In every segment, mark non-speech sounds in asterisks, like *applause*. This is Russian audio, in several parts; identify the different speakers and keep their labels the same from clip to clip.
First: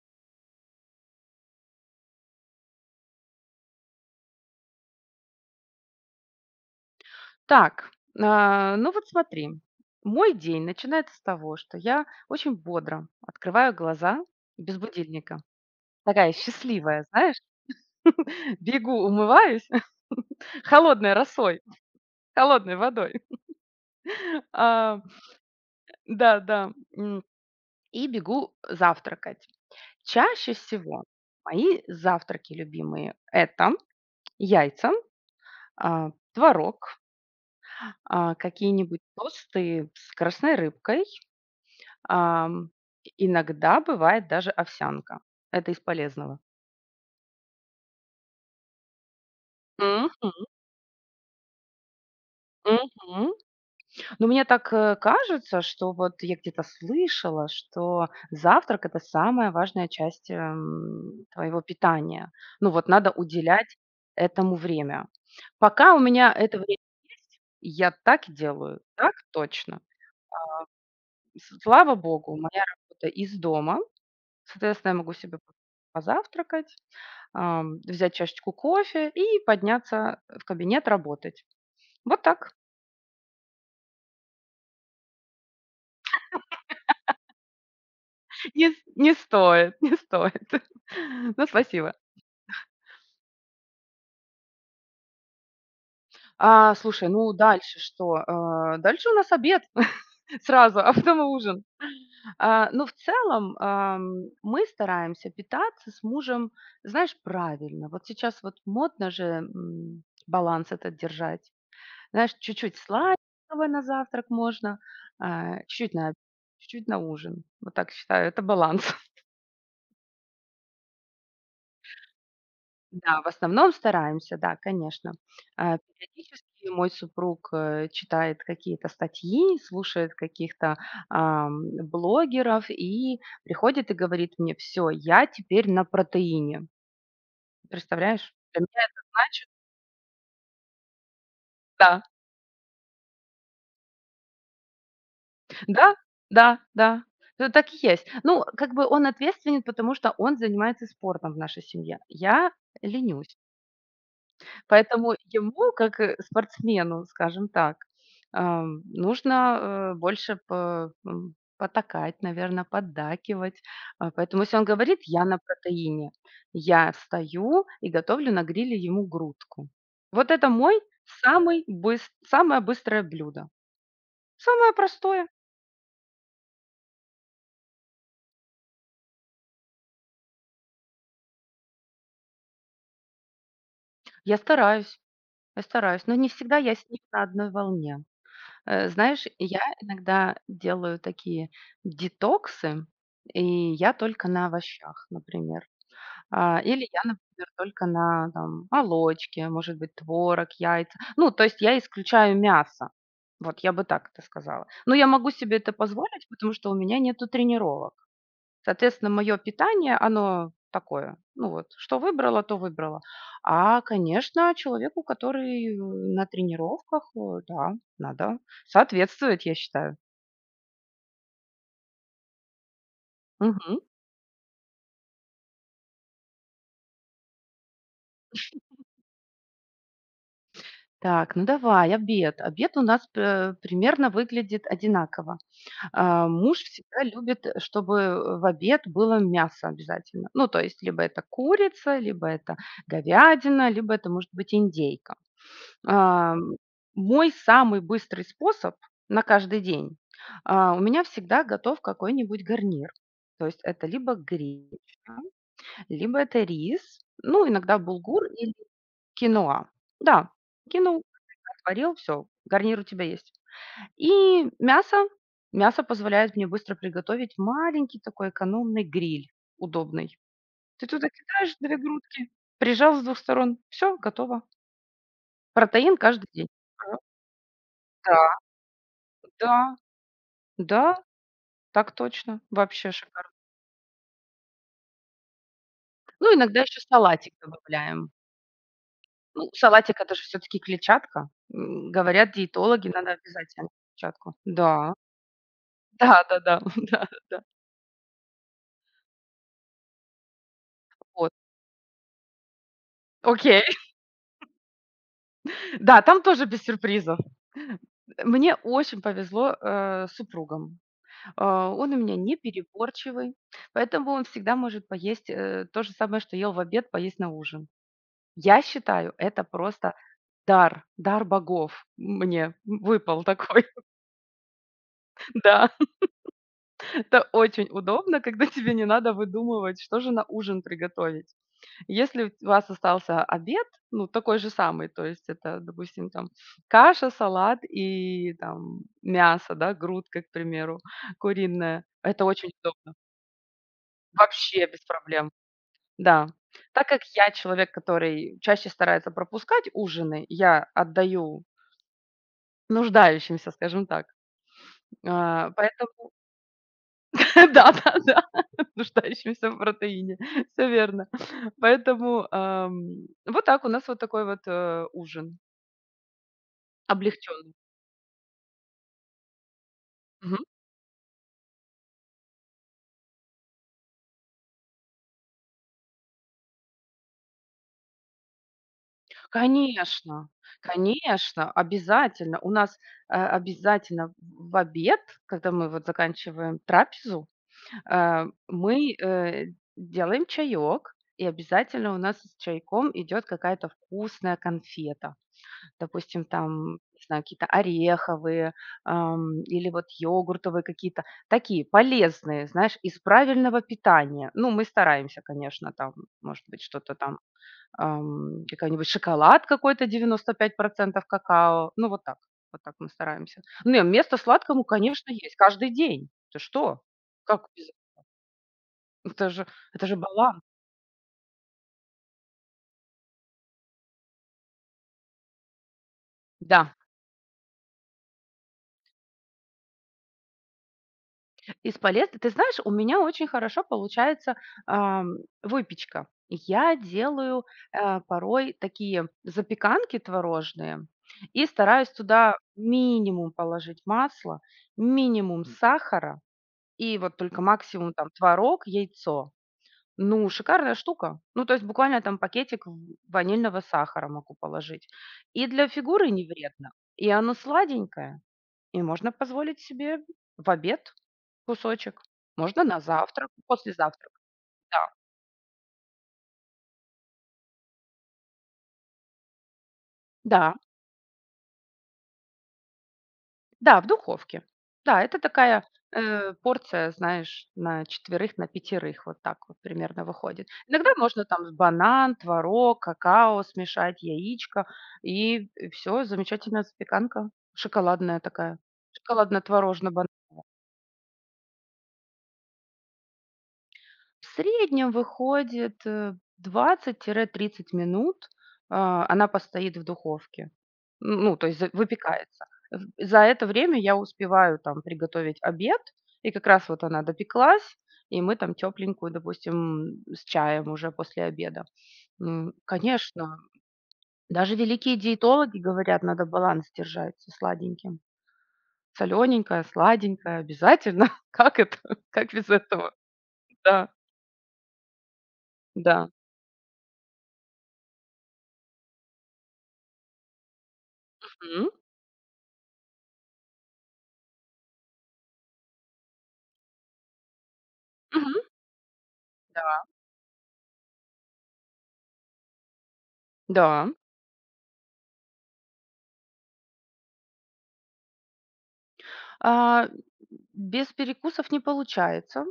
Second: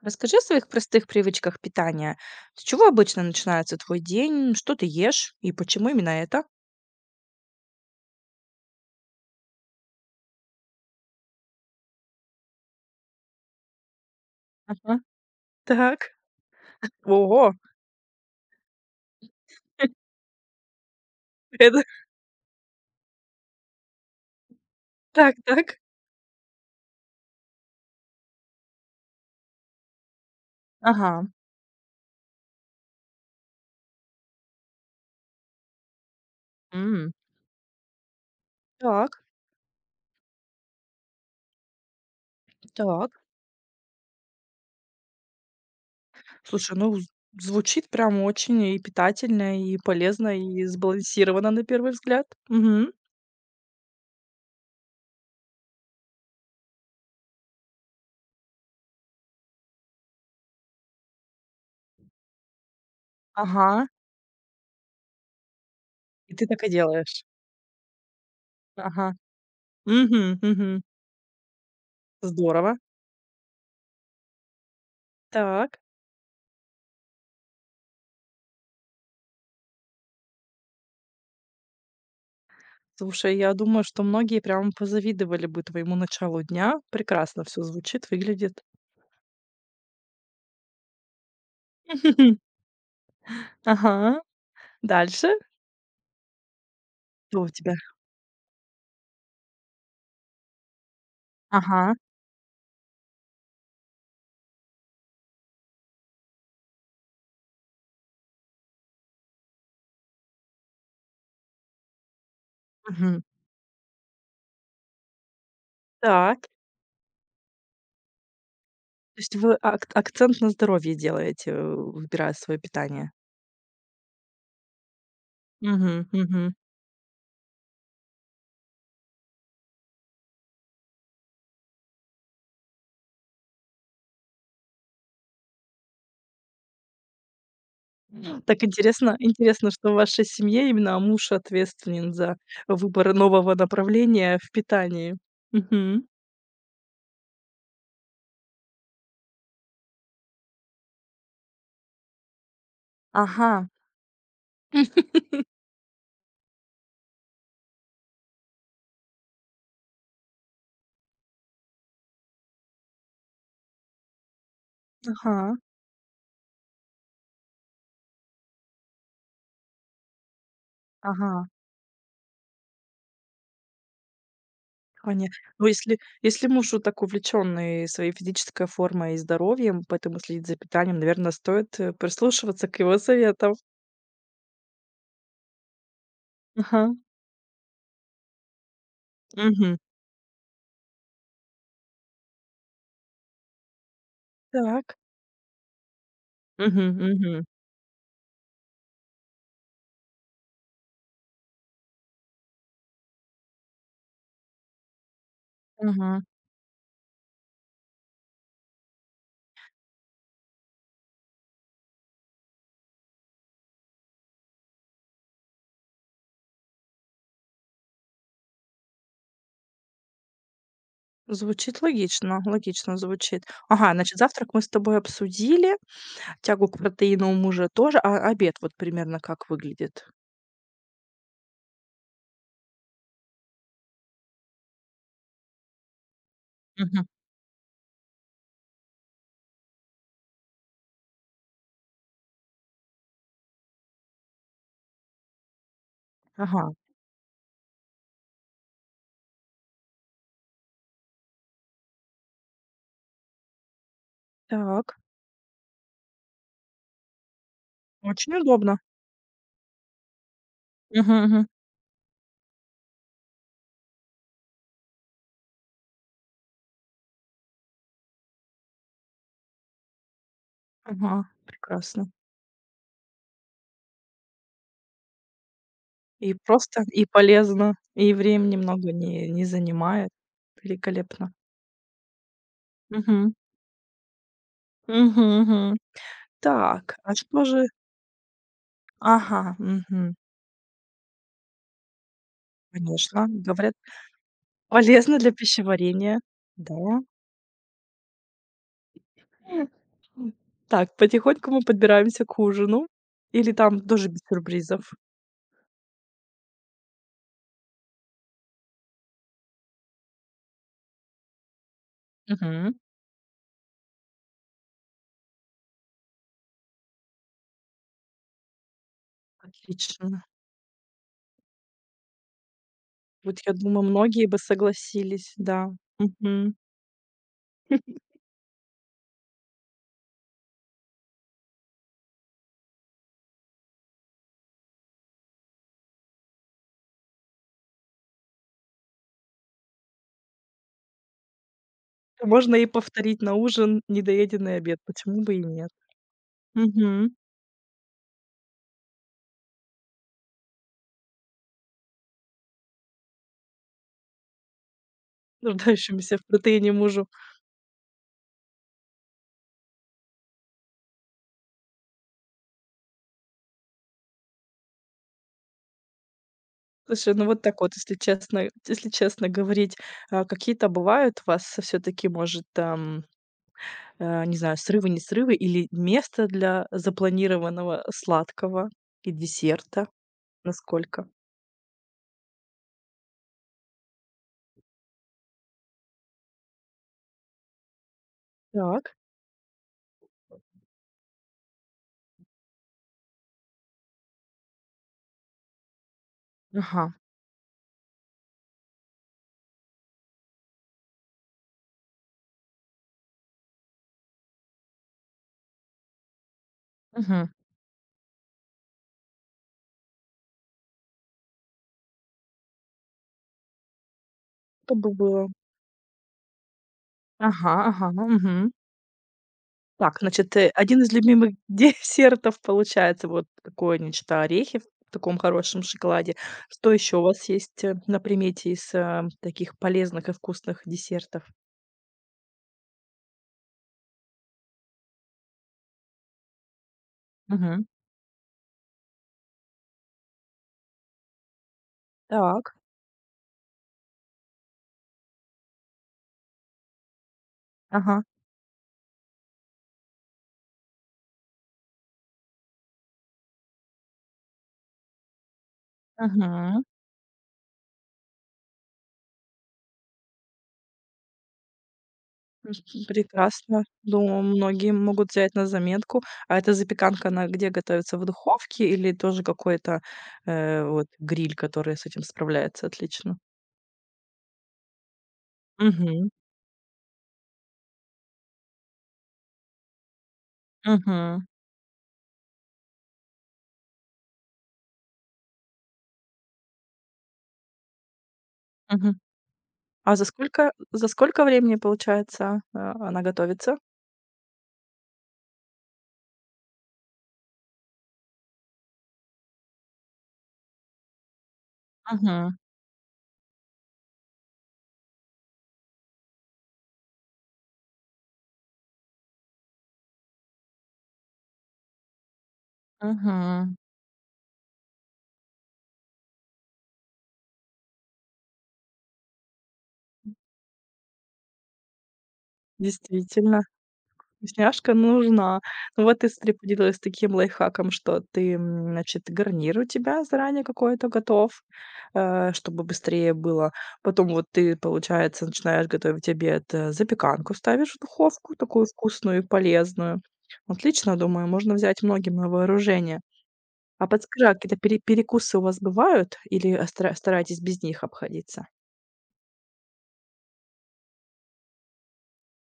Speaker 1: Расскажи о своих простых привычках питания. С чего обычно начинается твой день? Что ты ешь и почему именно это?
Speaker 2: Так, ну вот смотри, мой день начинается с того, что я очень бодро открываю глаза без
Speaker 1: Ага,
Speaker 2: будильника.
Speaker 1: так.
Speaker 2: Такая счастливая, знаешь,
Speaker 1: Ого!
Speaker 2: *laughs* бегу, умываюсь
Speaker 1: *laughs*
Speaker 2: *laughs* холодной росой,
Speaker 1: Это
Speaker 2: холодной водой. *laughs* А,
Speaker 1: так, так.
Speaker 2: Да, да. И бегу завтракать. Чаще всего
Speaker 1: Ага.
Speaker 2: мои завтраки любимые– это яйца, творог,
Speaker 1: М.
Speaker 2: какие-нибудь
Speaker 1: Так,
Speaker 2: тосты с красной рыбкой. Ам,
Speaker 1: так.
Speaker 2: Иногда бывает даже овсянка. Это из полезного.
Speaker 1: Слушай, ну, звучит прям очень и питательно, и
Speaker 2: Мгм,
Speaker 1: полезно, и сбалансировано на первый взгляд. Мгм.
Speaker 2: мгм. Но мне так, кажется, что вот я где-то слышала, что завтрак- это самая важная часть, твоего питания. Ну вот надо уделять
Speaker 1: Ага.
Speaker 2: этому время. Пока у меня
Speaker 1: И ты
Speaker 2: это
Speaker 1: так и
Speaker 2: время
Speaker 1: делаешь.
Speaker 2: есть, я так делаю.
Speaker 1: Ага.
Speaker 2: Так точно.
Speaker 1: Угу, угу.
Speaker 2: Слава богу, моя
Speaker 1: Здорово.
Speaker 2: работа из дома. Соответственно, я могу себе
Speaker 1: Так.
Speaker 2: позавтракать, взять чашечку кофе и подняться в кабинет работать. Вот так.
Speaker 1: Слушай, я думаю, что многие прям позавидовали бы твоему началу дня. Прекрасно все звучит, выглядит.
Speaker 2: Не, не стоит, *laughs* не стоит. *laughs* Ну, спасибо.
Speaker 1: *laughs* Ага. Дальше?
Speaker 2: Слушай, ну
Speaker 1: Что у тебя?
Speaker 2: дальше что? Дальше у нас обед *laughs* сразу, а потом и ужин.
Speaker 1: Ага.
Speaker 2: Но в целом, мы стараемся питаться с мужем, знаешь, правильно. Вот сейчас вот модно же, баланс этот держать. Знаешь, чуть-чуть
Speaker 1: Мгм.
Speaker 2: сладкого на завтрак можно, чуть-чуть на обед,
Speaker 1: Так.
Speaker 2: чуть-чуть на ужин. Вот так считаю, это баланс.
Speaker 1: То
Speaker 2: *laughs*
Speaker 1: есть вы ак акцент на здоровье делаете, выбирая свое питание?
Speaker 2: Да, в основном стараемся, да, конечно.
Speaker 1: Мгм, мгм.
Speaker 2: Периодически мой супруг, читает какие-то статьи, слушает каких-то ам, блогеров и приходит и говорит мне: «Все, я теперь на протеине». Представляешь? Для
Speaker 1: Так
Speaker 2: меня это
Speaker 1: интересно
Speaker 2: значит
Speaker 1: интересно, что в вашей семье именно муж
Speaker 2: да.
Speaker 1: ответственен за выбор нового направления в питании.
Speaker 2: Да,
Speaker 1: Мгм.
Speaker 2: да, да, так и есть. Ну, как бы он ответственен, потому что он занимается спортом в нашей семье. Я ленюсь.
Speaker 1: Ага,
Speaker 2: Поэтому ему, как спортсмену, скажем так, нужно, больше потакать, наверное, поддакивать. Поэтому если он говорит: «Я на
Speaker 1: ага,
Speaker 2: протеине», я встаю и готовлю на гриле ему грудку. Вот это мой
Speaker 1: ага.
Speaker 2: самый быс самое быстрое блюдо. Самое простое.
Speaker 1: Коне Ну, если муж вот так увлеченный своей физической формой и здоровьем, поэтому следит за питанием, наверное, стоит, прислушиваться к его советам.
Speaker 2: Я стараюсь. Я стараюсь, но не всегда я с
Speaker 1: Ага.
Speaker 2: ним на одной волне. Знаешь, я
Speaker 1: Мгм.
Speaker 2: иногда делаю такие детоксы, и я только на
Speaker 1: Так.
Speaker 2: овощах, например.
Speaker 1: Мгм,
Speaker 2: Или я,
Speaker 1: мгм,
Speaker 2: например, только на там молочке, может быть, творог, яйца. Ну, то есть я исключаю мясо. Вот я бы так это сказала. Но я могу себе это
Speaker 1: мгм.
Speaker 2: позволить, потому что у меня нету тренировок. Соответственно, мое питание, оно такое, ну вот, что выбрала, то выбрала. Конечно, человеку, который на тренировках, да, надо соответствовать, я считаю.
Speaker 1: Звучит логично, логично звучит.
Speaker 2: Мгм.
Speaker 1: Ага, значит, завтрак мы с тобой обсудили, тягу к протеину у мужа тоже, а обед вот примерно как выглядит?
Speaker 2: Так, ну давай, обед. Обед у нас, примерно выглядит одинаково. Муж всегда
Speaker 1: Мгм.
Speaker 2: любит, чтобы в обед было мясо обязательно. Ну, то есть, либо это курица, либо это говядина, либо это может быть индейка. Ам,
Speaker 1: Ага.
Speaker 2: Мой самый быстрый способ на каждый день, у меня всегда готов какой-нибудь гарнир. То есть это либо
Speaker 1: Так.
Speaker 2: гречка, либо это рис, ну, иногда булгур
Speaker 1: Очень
Speaker 2: или
Speaker 1: удобно.
Speaker 2: киноа. Да, кинул,
Speaker 1: Мгм, мгм.
Speaker 2: отварил, все, гарнир у тебя есть. И мясо. Мясо позволяет мне быстро приготовить маленький такой экономный гриль, удобный. Ты туда
Speaker 1: Ага.
Speaker 2: кидаешь 2
Speaker 1: Прекрасно.
Speaker 2: грудки, прижал с двух сторон, все, готово. Протеин каждый
Speaker 1: И
Speaker 2: день.
Speaker 1: просто,
Speaker 2: Ага.
Speaker 1: и полезно, и времени много не
Speaker 2: Да,
Speaker 1: занимает.
Speaker 2: да,
Speaker 1: Великолепно.
Speaker 2: так точно. Вообще шикарно.
Speaker 1: Мгм. Мгм, мгм.
Speaker 2: Ну, иногда еще
Speaker 1: Так, а
Speaker 2: салатик
Speaker 1: что же.
Speaker 2: добавляем.
Speaker 1: Ага,
Speaker 2: Ну, салатик-
Speaker 1: мгм.
Speaker 2: это же все таки клетчатка. Говорят диетологи, надо
Speaker 1: Конечно,
Speaker 2: обязательно
Speaker 1: говорят,
Speaker 2: клетчатку. Да.
Speaker 1: полезно для пищеварения.
Speaker 2: Да-да-да, да да *laughs*
Speaker 1: Да.
Speaker 2: да, да.
Speaker 1: *laughs* Так,
Speaker 2: Вот.
Speaker 1: потихоньку мы подбираемся к ужину. Или
Speaker 2: Окей.
Speaker 1: там
Speaker 2: *laughs*
Speaker 1: тоже без сюрпризов?
Speaker 2: Да, там тоже без сюрпризов. Мне очень повезло, с супругом. Он у меня не
Speaker 1: Мгм.
Speaker 2: непереборчивый, поэтому он всегда может поесть, то же самое, что ел в обед, поесть на ужин. Я считаю, это просто
Speaker 1: Отлично.
Speaker 2: дар, дар богов мне выпал
Speaker 1: Вот я
Speaker 2: такой,
Speaker 1: думаю, многие бы согласились,
Speaker 2: *laughs*
Speaker 1: да.
Speaker 2: да.
Speaker 1: Мгм.
Speaker 2: Это очень удобно, когда тебе не надо выдумывать, что же на ужин приготовить. Если у вас остался обед, ну, такой же самый, то есть это, допустим, там каша, салат и там мясо, да, грудка, к примеру, куриная. Это очень
Speaker 1: Можно и
Speaker 2: удобно,
Speaker 1: повторить на ужин недоеденный
Speaker 2: вообще
Speaker 1: обед,
Speaker 2: без
Speaker 1: почему
Speaker 2: проблем,
Speaker 1: бы и нет?
Speaker 2: да. Так как
Speaker 1: Мгм.
Speaker 2: я человек, который чаще старается пропускать ужины, я отдаю нуждающимся, скажем так. Поэтому
Speaker 1: Нуждающемуся в протеине мужу.
Speaker 2: *laughs* да-да-да, *laughs* нуждающимся в протеине. *laughs* Всё верно. Поэтому, вот так у нас вот такой вот, ужин
Speaker 1: Слушай, ну вот
Speaker 2: облегченный.
Speaker 1: так вот, если честно говорить, а
Speaker 2: Мгм.
Speaker 1: какие-то бывают у вас все таки может, там, не знаю, срывы, не срывы или место для запланированного сладкого и десерта?
Speaker 2: Конечно,
Speaker 1: Насколько?
Speaker 2: конечно, обязательно. У нас, обязательно в обед, когда мы вот заканчиваем трапезу, мы,
Speaker 1: Так.
Speaker 2: делаем чаёк, и обязательно у нас с чайком идет какая-то вкусная конфета. Допустим, там,
Speaker 1: Ага.
Speaker 2: не знаю, какие-то ореховые, или вот йогуртовые какие-то, такие полезные, знаешь, из правильного питания. Ну, мы стараемся, конечно, там, может быть, что-то там,
Speaker 1: Угу.
Speaker 2: какой-нибудь шоколад какой-то 95% какао. Ну, вот так, вот так мы стараемся. Ну и место сладкому,
Speaker 1: Что
Speaker 2: конечно,
Speaker 1: было?
Speaker 2: есть каждый день. Ты что? Как
Speaker 1: Ага,
Speaker 2: без?
Speaker 1: ага, Угу.
Speaker 2: Это же это же
Speaker 1: Так, значит,
Speaker 2: баланс.
Speaker 1: 1 из любимых *laughs* десертов получается вот такое нечто, орехи в таком хорошем шоколаде. Что
Speaker 2: Да.
Speaker 1: еще у вас есть, на примете из, таких полезных и вкусных десертов?
Speaker 2: Из полез Ты знаешь, у меня очень хорошо получается, ам, выпечка. Я делаю,
Speaker 1: Мгм.
Speaker 2: порой такие запеканки творожные и стараюсь туда
Speaker 1: Так.
Speaker 2: минимум положить масла, минимум сахара и вот только максимум
Speaker 1: Ага.
Speaker 2: там творог, яйцо. Ну, шикарная штука. Ну, то есть буквально там пакетик в ванильного сахара могу положить. И для фигуры не
Speaker 1: Мгм.
Speaker 2: вредно, и оно сладенькое. И можно позволить себе в обед кусочек,
Speaker 1: М,
Speaker 2: можно на завтрак,
Speaker 1: Прекрасно.
Speaker 2: после завтрака.
Speaker 1: Думаю, многие
Speaker 2: Да,
Speaker 1: могут взять на заметку. А эта запеканка, она где готовится? В духовке или тоже какой-то,
Speaker 2: да,
Speaker 1: вот гриль, который с этим справляется отлично?
Speaker 2: да, в духовке. Да, это такая,
Speaker 1: Мгм.
Speaker 2: порция, знаешь, на четверых, на пятерых, вот так вот примерно выходит. Иногда можно
Speaker 1: Мгм.
Speaker 2: там банан, творог, какао смешать, яичко, и все замечательная запеканка шоколадная такая,
Speaker 1: Мгм. А за
Speaker 2: шоколадно-творожно-банановая.
Speaker 1: сколько за сколько времени, получается, она готовится?
Speaker 2: В среднем выходит, 20-30 минут, она постоит в духовке. Ну, то есть за
Speaker 1: Мгм,
Speaker 2: выпекается. В За это время я успеваю там приготовить обед, и как раз вот она допеклась, и мы там тепленькую, допустим, с чаем уже после обеда. Конечно,
Speaker 1: мгм.
Speaker 2: даже великие диетологи говорят, надо баланс держать со сладеньким. Солененькое, сладенькое обязательно. *laughs* Как это? Как без этого?
Speaker 1: Действительно,
Speaker 2: Да,
Speaker 1: вкусняшка нужна. Ну вот
Speaker 2: да.
Speaker 1: ты, смотри, поделилась таким лайфхаком, что ты, значит, гарнир у тебя заранее какой-то готов, чтобы быстрее было. Потом вот ты, получается, начинаешь готовить обед, запеканку ставишь в духовку,
Speaker 2: Мгм.
Speaker 1: такую вкусную и полезную. Отлично, думаю, можно взять многим на вооружение. А
Speaker 2: Да,
Speaker 1: подскажи, а какие-то перекусы у вас бывают или, стараетесь без них обходиться?
Speaker 2: а, без перекусов не получается.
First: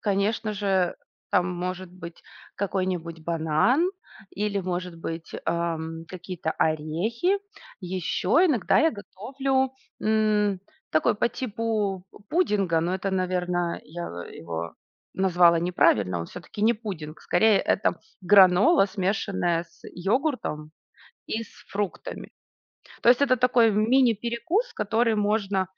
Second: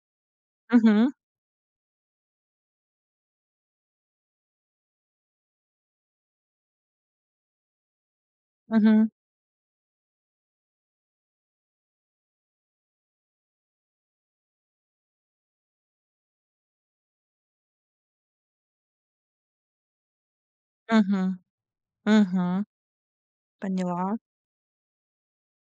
Speaker 2: Конечно же,
Speaker 1: Мгм,
Speaker 2: там может быть какой-нибудь банан или, может быть, какие-то орехи. Еще иногда я
Speaker 1: мгм,
Speaker 2: готовлю, м, такой по типу пудинга, но это, наверное, я его назвала неправильно, он все-таки не пудинг, скорее это гранола, смешанная с йогуртом
Speaker 1: мгм,
Speaker 2: и с фруктами.
Speaker 1: мгм.
Speaker 2: То есть это такой
Speaker 1: Поняла.
Speaker 2: мини-перекус, который можно.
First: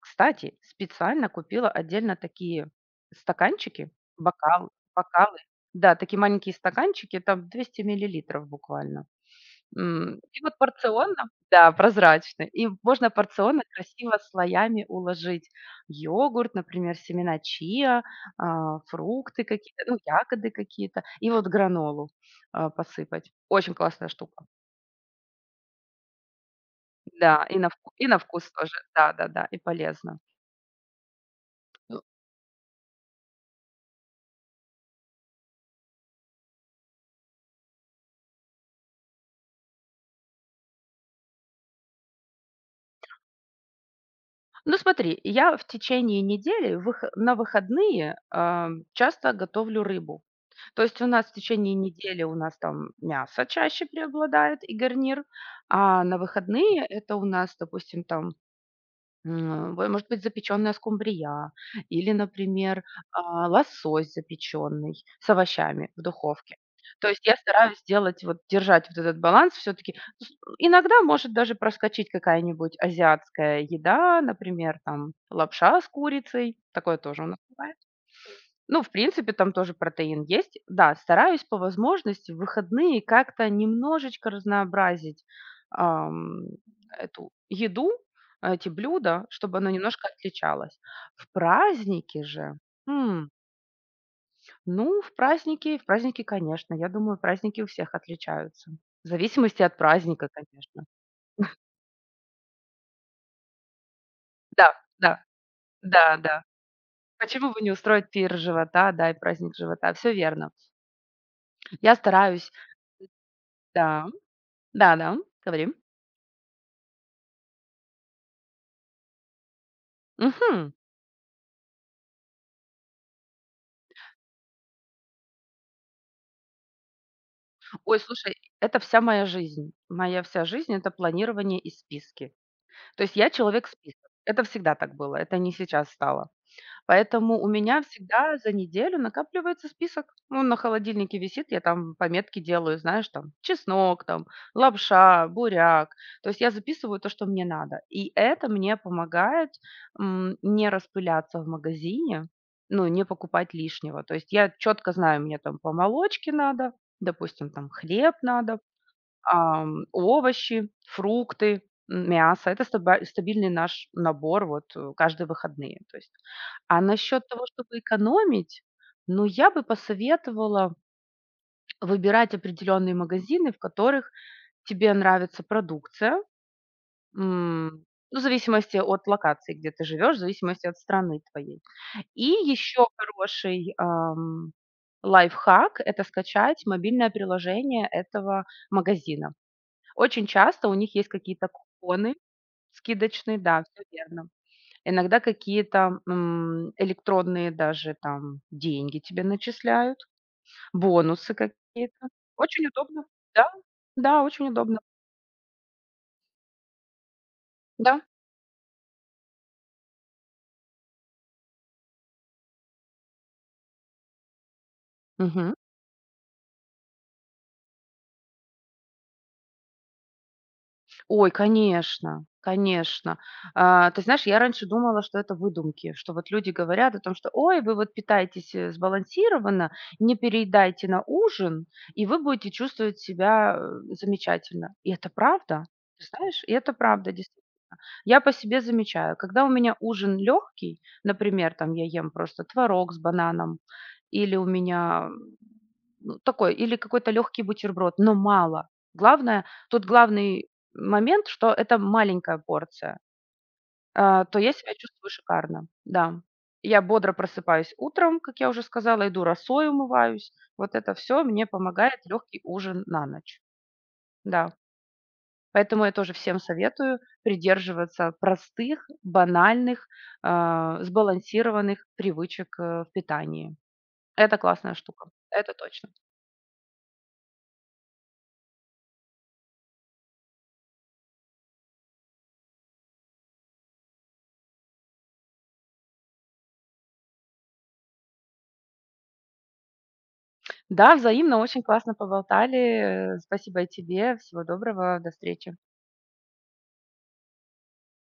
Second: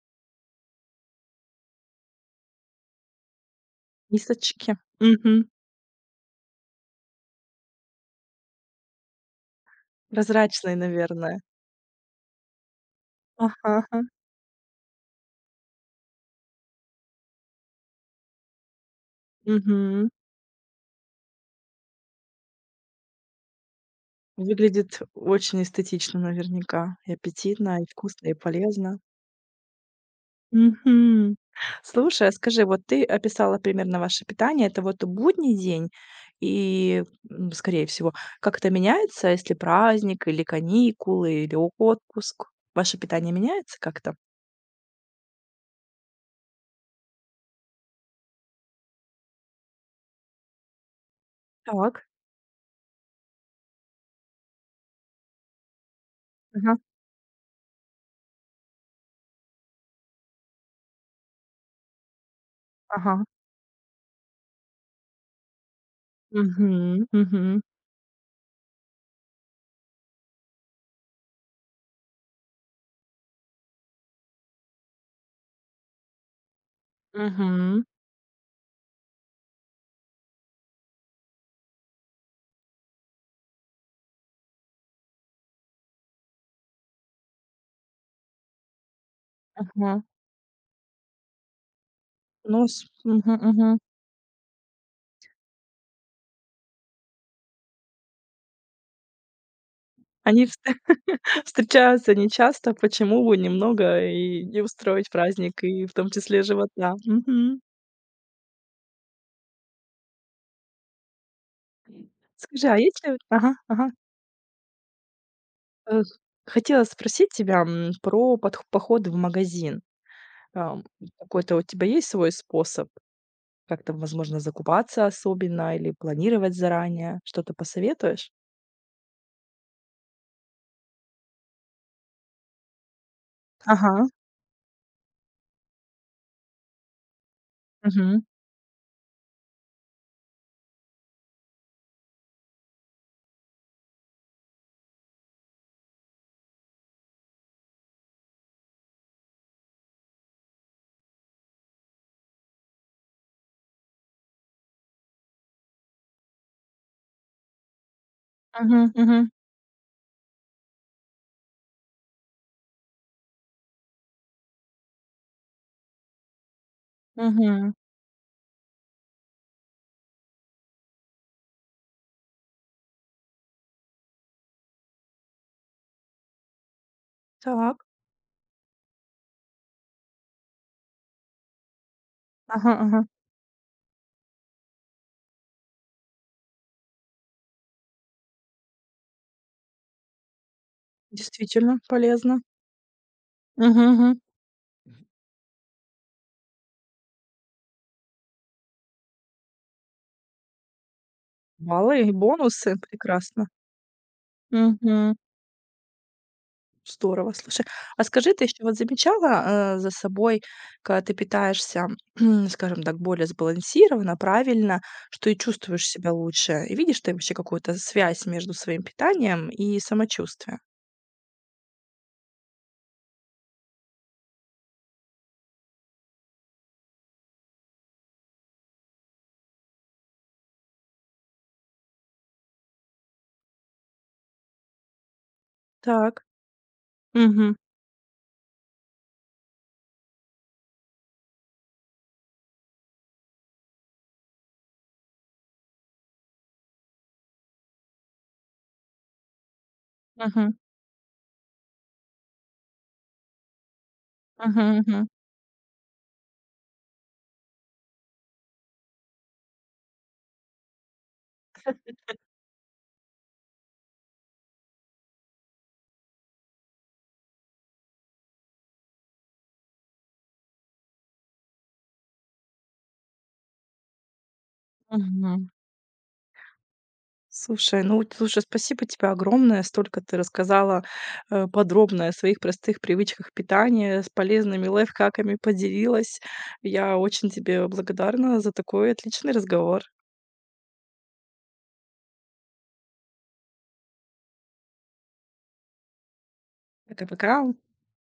Speaker 2: Кстати, специально купила отдельно такие стаканчики, бокалы,
Speaker 1: Мисочки. Мгм.
Speaker 2: бокалы. Да, такие маленькие стаканчики, там 200 миллилитров буквально. И вот
Speaker 1: Прозрачные,
Speaker 2: порционно,
Speaker 1: наверное.
Speaker 2: да, прозрачные. И можно порционно
Speaker 1: Ага, ага.
Speaker 2: красиво слоями уложить йогурт, например, семена чиа, фрукты какие-то, ну,
Speaker 1: Мгм.
Speaker 2: ягоды какие-то, и вот гранолу, посыпать. Очень классная штука.
Speaker 1: Выглядит очень эстетично наверняка. И
Speaker 2: Да,
Speaker 1: аппетитно, и
Speaker 2: и на
Speaker 1: вкусно, и
Speaker 2: вкус тоже.
Speaker 1: полезно.
Speaker 2: Да-да-да, и полезно.
Speaker 1: Мгм. Слушай, а скажи, вот ты описала примерно ваше питание. Это вот будний день и, скорее всего, как это меняется, если праздник или каникулы, или отпуск? Ваше питание меняется как-то?
Speaker 2: Ну, смотри, я в течение недели на выходные, часто готовлю рыбу. То есть у нас в течение
Speaker 1: Так.
Speaker 2: недели у нас там мясо чаще преобладает и гарнир, а на
Speaker 1: Ага.
Speaker 2: выходные это у нас, допустим, там. Во Может быть, запеченная скумбрия или, например,
Speaker 1: Ага.
Speaker 2: лосось запеченный с овощами в духовке.
Speaker 1: Мгм.
Speaker 2: То есть я
Speaker 1: Мгм.
Speaker 2: стараюсь делать, вот держать вот этот баланс все таки иногда может даже проскочить какая-нибудь азиатская еда, например, там лапша с курицей. Такое тоже у нас бывает.
Speaker 1: Мгм.
Speaker 2: Ну, в принципе, там тоже протеин есть. Да, стараюсь по возможности в выходные как-то немножечко разнообразить, ам, эту еду, эти блюда, чтобы оно
Speaker 1: Ага.
Speaker 2: немножко отличалось. В праздники же,
Speaker 1: Ну, с
Speaker 2: м,
Speaker 1: мгм, мгм.
Speaker 2: ну, в праздники, конечно, я думаю, праздники у всех отличаются. В зависимости от праздника,
Speaker 1: Они вст
Speaker 2: конечно.
Speaker 1: *laughs* встречаются нечасто. Почему бы немного и не
Speaker 2: Да,
Speaker 1: устроить
Speaker 2: да,
Speaker 1: праздник, и в том
Speaker 2: да,
Speaker 1: числе
Speaker 2: да.
Speaker 1: живота?
Speaker 2: Почему
Speaker 1: Мгм.
Speaker 2: бы не устроить пир живота, да, и праздник живота? Все верно. Я стараюсь.
Speaker 1: Скажи, а есть ли. Ага, ага.
Speaker 2: Да, да-да, говорим.
Speaker 1: Э, хотела спросить тебя, про подх походы в магазин.
Speaker 2: Мгм.
Speaker 1: Ам, какой-то у тебя есть свой способ как-то, возможно, закупаться особенно или планировать заранее? Что-то
Speaker 2: Ой,
Speaker 1: посоветуешь?
Speaker 2: слушай, это вся моя жизнь. Моя вся жизнь- это планирование и списки. То есть я человек
Speaker 1: Ага.
Speaker 2: список. Это всегда так было, это не сейчас стало. Поэтому у меня
Speaker 1: Мгм.
Speaker 2: всегда за неделю накапливается список. Он на холодильнике висит, я там пометки делаю, знаешь, там чеснок, там лапша, буряк. То есть я записываю то, что мне надо. И это мне помогает, не распыляться в магазине, ну, не покупать лишнего. То есть я четко знаю, мне там по молочке надо, допустим, там хлеб надо,
Speaker 1: Мгм, мгм,
Speaker 2: Овощи, фрукты, мясо. Это стаба стабильный наш набор вот, каждые выходные, то есть. А насчет того,
Speaker 1: мгм.
Speaker 2: чтобы экономить, ну, я бы посоветовала выбирать определенные магазины, в которых тебе нравится продукция, м,
Speaker 1: Так.
Speaker 2: ну, в зависимости от локации, где ты живешь, в зависимости от страны твоей. И
Speaker 1: Ага,
Speaker 2: еще
Speaker 1: ага.
Speaker 2: хороший, лайфхак- это скачать мобильное приложение этого магазина. Очень часто у них есть какие-то
Speaker 1: Действительно
Speaker 2: купоны
Speaker 1: полезно.
Speaker 2: скидочные, да, все
Speaker 1: Мгм.
Speaker 2: верно. Иногда какие-то, электронные даже там деньги тебе начисляют, бонусы
Speaker 1: Баллы
Speaker 2: какие-то.
Speaker 1: и
Speaker 2: Очень
Speaker 1: бонусы.
Speaker 2: удобно.
Speaker 1: Прекрасно.
Speaker 2: Да, да, очень удобно.
Speaker 1: Мгм. Здорово, слушай.
Speaker 2: Да.
Speaker 1: А скажи, ты еще вот замечала, за собой, когда ты питаешься, *clears throat* скажем так, более сбалансированно, правильно, что и
Speaker 2: Мгм.
Speaker 1: чувствуешь себя лучше? И видишь ты вообще какую-то связь между своим питанием и самочувствием?
Speaker 2: Ой, конечно, конечно. Ты знаешь, я раньше думала, что это выдумки, что вот люди говорят о том, что, ой, вы вот питаетесь, сбалансированно, не переедайте на ужин, и вы будете чувствовать себя, замечательно. И это правда, ты
Speaker 1: Так.
Speaker 2: знаешь, и это правда,
Speaker 1: Угу.
Speaker 2: я по себе замечаю, когда у меня ужин легкий, например, там я ем просто творог с бананом, или у меня, ну, такой, или какой-то легкий бутерброд, но мало. Главное, тут главный
Speaker 1: Угу.
Speaker 2: момент, что это маленькая порция, то я
Speaker 1: Угу.
Speaker 2: себя
Speaker 1: Угу.
Speaker 2: чувствую шикарно, да. Я бодро просыпаюсь утром, как я уже сказала, иду росой умываюсь. Вот это все мне помогает легкий ужин на ночь. Да. Поэтому я тоже всем советую придерживаться простых, банальных, сбалансированных привычек, в питании. Это классная штука,
Speaker 1: Мгм.
Speaker 2: это точно.
Speaker 1: Слушай, ну вот слушай, спасибо тебе огромное. Столько ты рассказала, подробно о своих простых привычках питания, с полезными лайфхаками поделилась. Я очень тебе благодарна за такой отличный разговор.
Speaker 2: Да, взаимно, очень классно поболтали. Спасибо и тебе. Всего доброго, до встречи.
Speaker 1: Пока-пока.